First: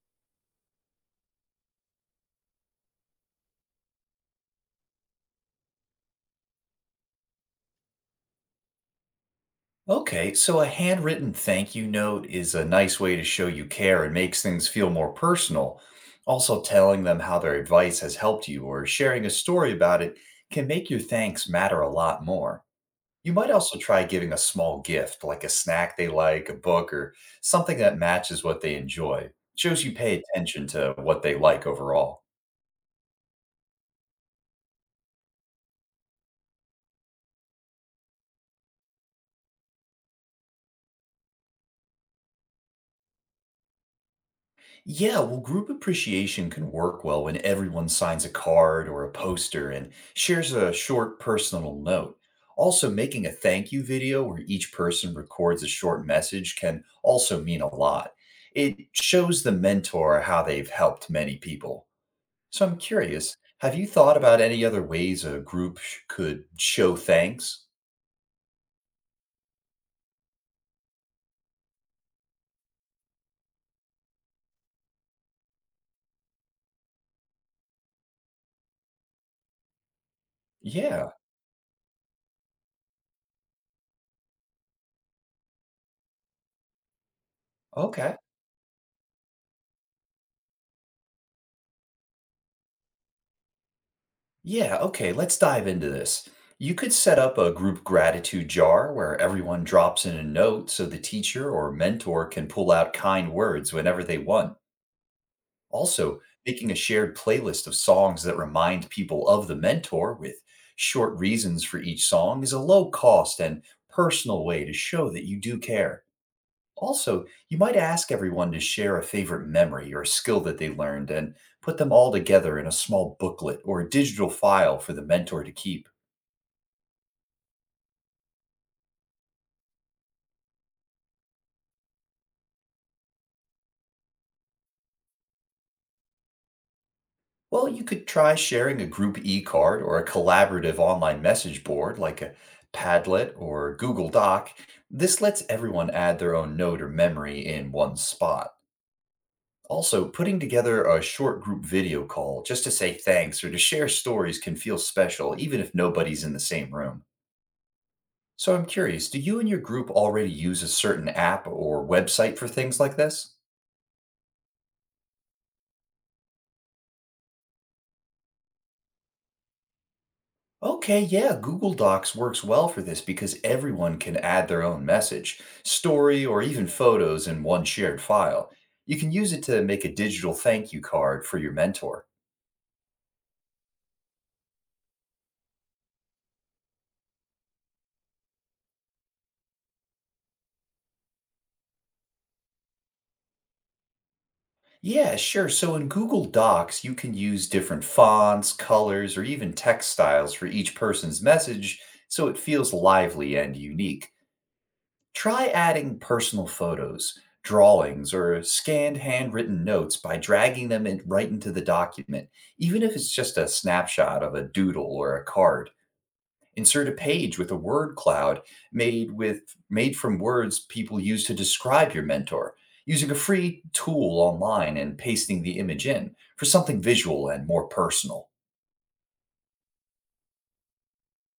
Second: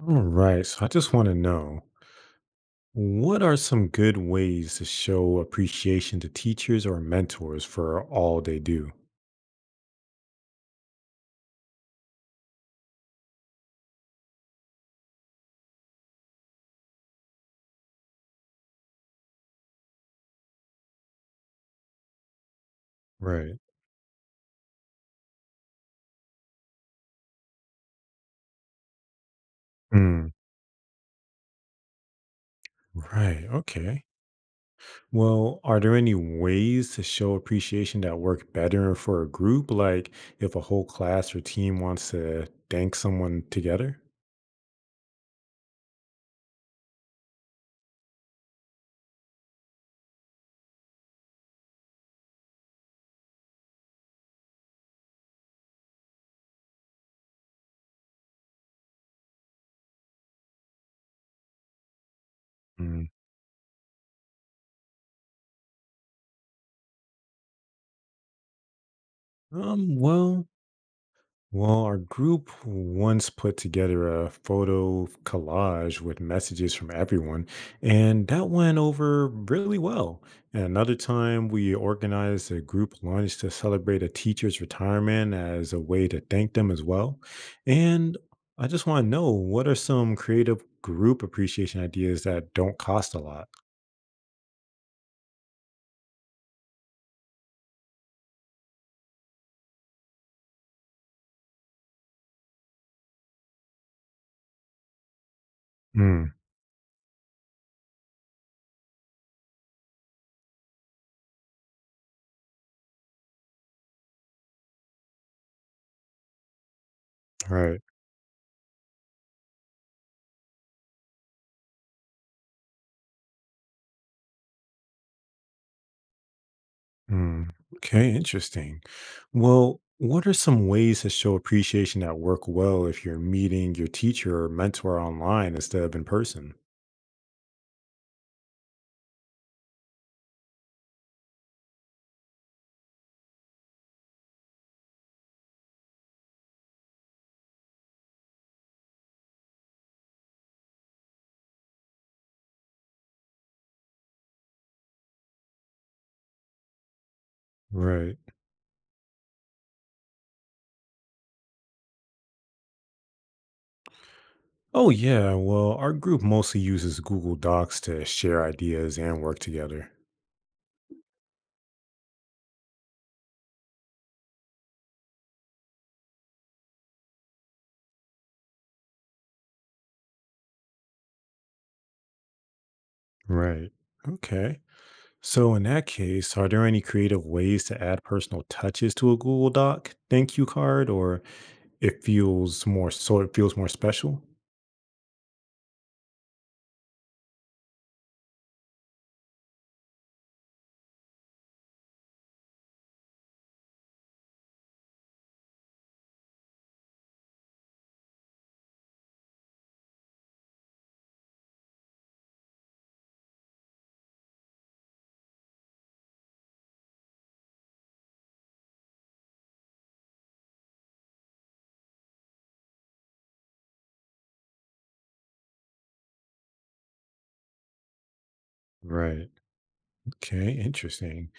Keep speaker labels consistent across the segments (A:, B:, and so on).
A: All right. So I just want to know what are some good ways to show appreciation to teachers or mentors for all they do?
B: Okay, so a handwritten thank you note is a nice way to show you care and makes things feel more personal. Also, telling them how their advice has helped you or sharing a story about it can make your thanks matter a lot more. You might
A: Right.
B: also try giving a small gift, like a snack they like, a book, or something that matches what they enjoy. Shows you pay
A: Mm,
B: attention to what they like overall.
A: right. Okay. Well, are there any ways to show appreciation that work better for a group? Like if a whole class or team wants to thank someone together?
B: Yeah, well, group appreciation can work well when everyone signs a card or a poster and shares a short personal note. Also, making a thank you video where each person records a short message can also mean a lot. It shows the mentor how they've helped many people. So, I'm
A: Mm.
B: curious, have you thought about any other ways a group could show thanks?
A: Um, well, Well, our group once put together a photo collage with messages from everyone, and that went over really well. And another
B: Yeah,
A: time, we organized a group lunch to celebrate a teacher's retirement as a way to thank them as well.
B: okay.
A: And I just want to know what are some creative group appreciation ideas that don't cost a lot?
B: Yeah, okay, let's dive into this. You could set up a group gratitude jar where everyone drops in a note so the teacher or mentor can pull out kind words whenever they want. Also,
A: Mm,
B: making a shared playlist of songs that remind people of the mentor with short reasons for each song is a low cost and personal way to show that you do care. Also,
A: all
B: you might
A: right.
B: ask everyone to share a favorite memory or a skill that they learned and put them all together in a small booklet or a digital file for the mentor to keep.
A: Mm, okay, interesting. Well, what are some ways to show appreciation that work well if you're meeting your teacher or mentor online instead of in person?
B: Well, you could try sharing a group e card or a collaborative online message board like a Padlet or Google Doc. This lets everyone add their own note or memory in one spot. Also, putting together a short group video call just to say thanks or to share stories can feel special, even if nobody's in the same room.
A: Right.
B: So I'm curious, do you and your group already use a certain app or website for things like this?
A: Oh, yeah. Well, our group mostly uses Google Docs to share ideas and work together.
B: Okay, yeah, Google Docs works well for this because everyone can add their own message, story, or even photos in one shared file. You can use it to make a digital thank you card for your mentor.
A: Right. Okay. So, in that case, are there any creative ways to add personal touches to a Google Doc thank you card, or it feels more so it feels more special?
B: Yeah, sure. So in Google Docs, you can use different fonts, colors, or even text styles for each person's message so it feels lively and unique. Try adding personal photos, drawings, or scanned handwritten notes by dragging them in right into the document, even if it's just a snapshot of a doodle or a card. Insert a page with a word cloud made with made from words people use to describe your mentor, using a free tool online and pasting the image in for something visual and more personal.
A: Right. Okay, interesting.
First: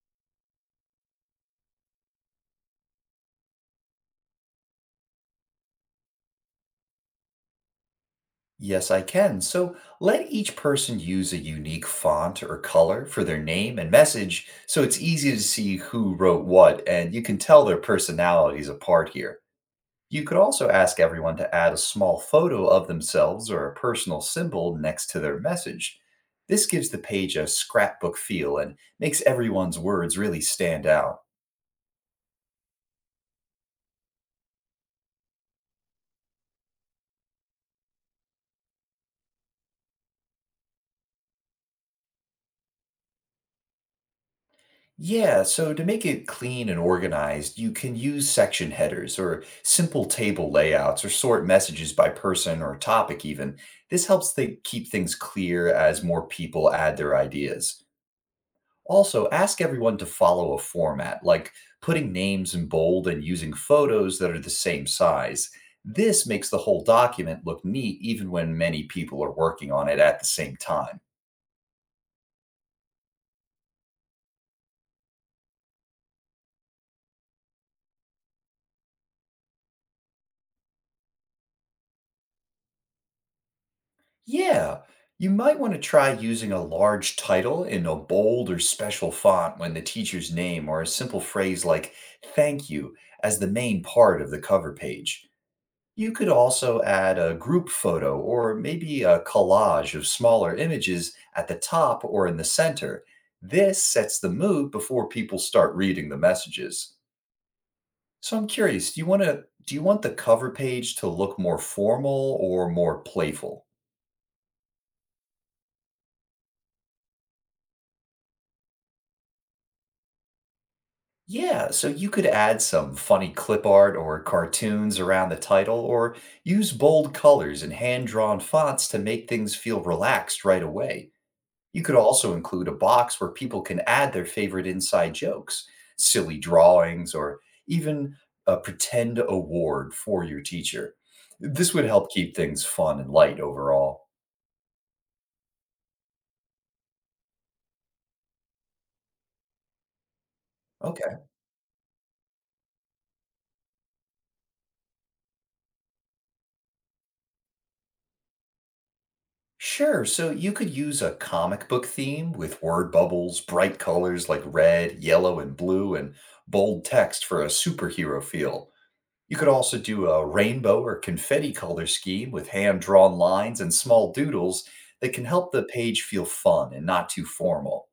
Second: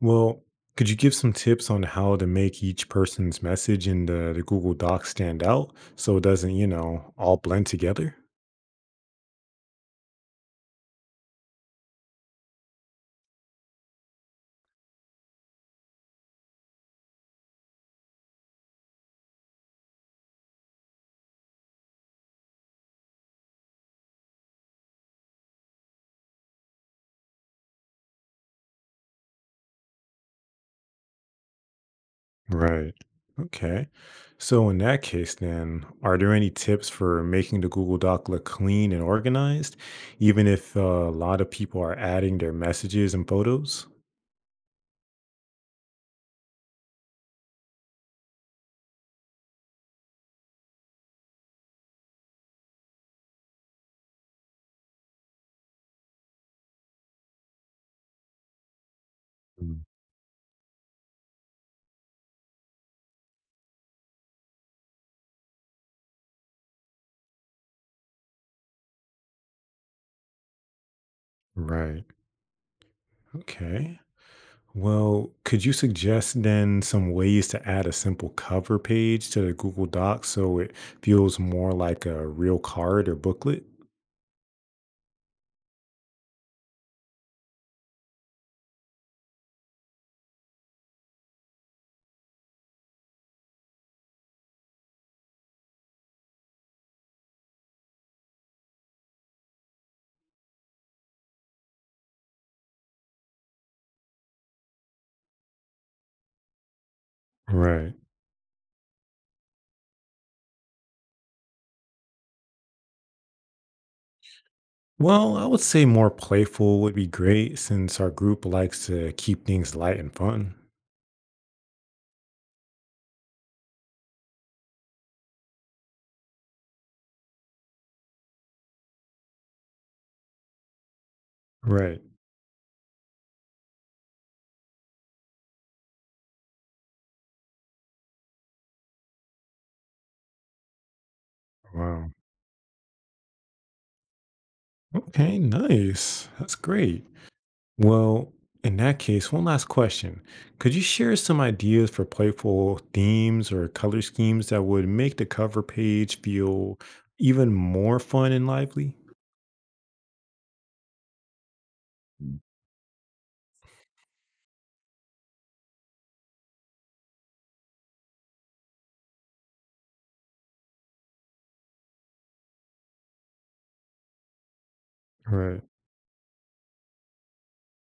A: Well, could you give some tips on how to make each person's message in the Google Doc stand out so it doesn't, all blend together?
B: Yes, I can. So let each person use a unique font or color for their name and message so it's easy to see who wrote what and you can tell their personalities apart here. You could also ask everyone to add a small photo of themselves or a personal symbol next to their message. This gives the page a scrapbook feel and makes everyone's words really stand out.
A: Right. Okay. So, in that case, then, are there any tips for making the Google Doc look clean and organized, even if a lot of people are adding their messages and photos?
B: Yeah, so to make it clean and organized, you can use section headers or simple table layouts or sort messages by person or topic, even. This helps they keep things clear as more people add their ideas. Also, ask
A: Mm,
B: everyone to follow a format, like putting names in bold and using photos that are the same size. This makes the whole document look neat even when many people are working on it at the same time.
A: Right. Okay. Well, could you suggest then some ways to add a simple cover page to the Google Docs so it feels more like a real card or booklet?
B: Yeah, you might want to try using a large title in a bold or special font when the teacher's name or a simple phrase like thank you as the main part of the cover page. You could also add a group photo or maybe a collage of smaller images at the top or in the center. This sets the mood before people start reading the messages.
A: Right.
B: So I'm curious, do you want the cover page to look more formal or more playful?
A: Well, I would say more playful would be great since our group likes to keep things light and fun.
B: Yeah, so you could add some funny clip art or cartoons around the title, or use bold colors and hand drawn fonts to make things feel relaxed right away. You could
A: Right.
B: also include a box where people can add their favorite inside jokes, silly drawings, or even a pretend award for your teacher. This would help
A: Wow.
B: keep things fun and light overall.
A: Okay, nice. That's great. Well, in that case, one last question. Could you share
B: Okay.
A: some ideas for playful themes or color schemes that would make the cover page feel even more fun and lively?
B: Sure. So you could use a comic book theme with word bubbles, bright colors like red, yellow, and blue, and bold text for a superhero feel. You could also do a rainbow or confetti color scheme with hand drawn lines and small doodles that can help
A: Right,
B: the page feel fun and not too formal.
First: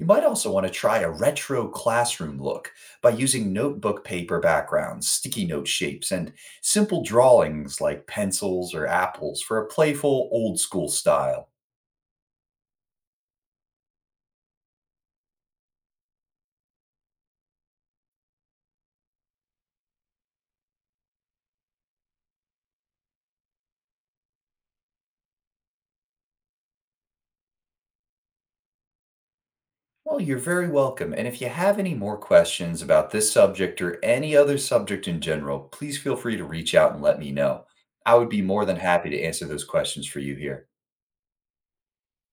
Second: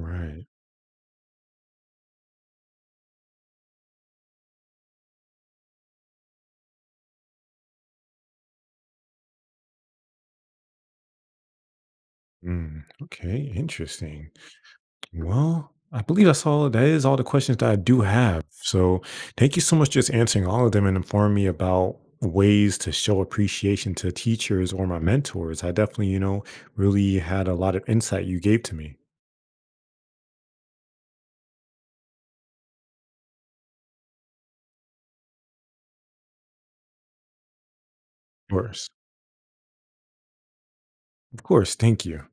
B: You might also want to try a retro classroom look by using notebook paper backgrounds, sticky note shapes, and simple drawings like pencils or apples for a playful old school style.
A: Okay, interesting. Well, I believe that's all. That is all the questions that I do have. So, thank you so much just answering all of them and informing me about ways to show appreciation to teachers or my mentors. I definitely, really had a lot of insight you gave to me.
B: Well, you're very welcome. And if you have any more questions about this subject or any other subject in general, please feel free to reach out and let me know. I would be
A: Of
B: more than
A: course.
B: happy to answer those questions for you here.
A: Of course, thank you.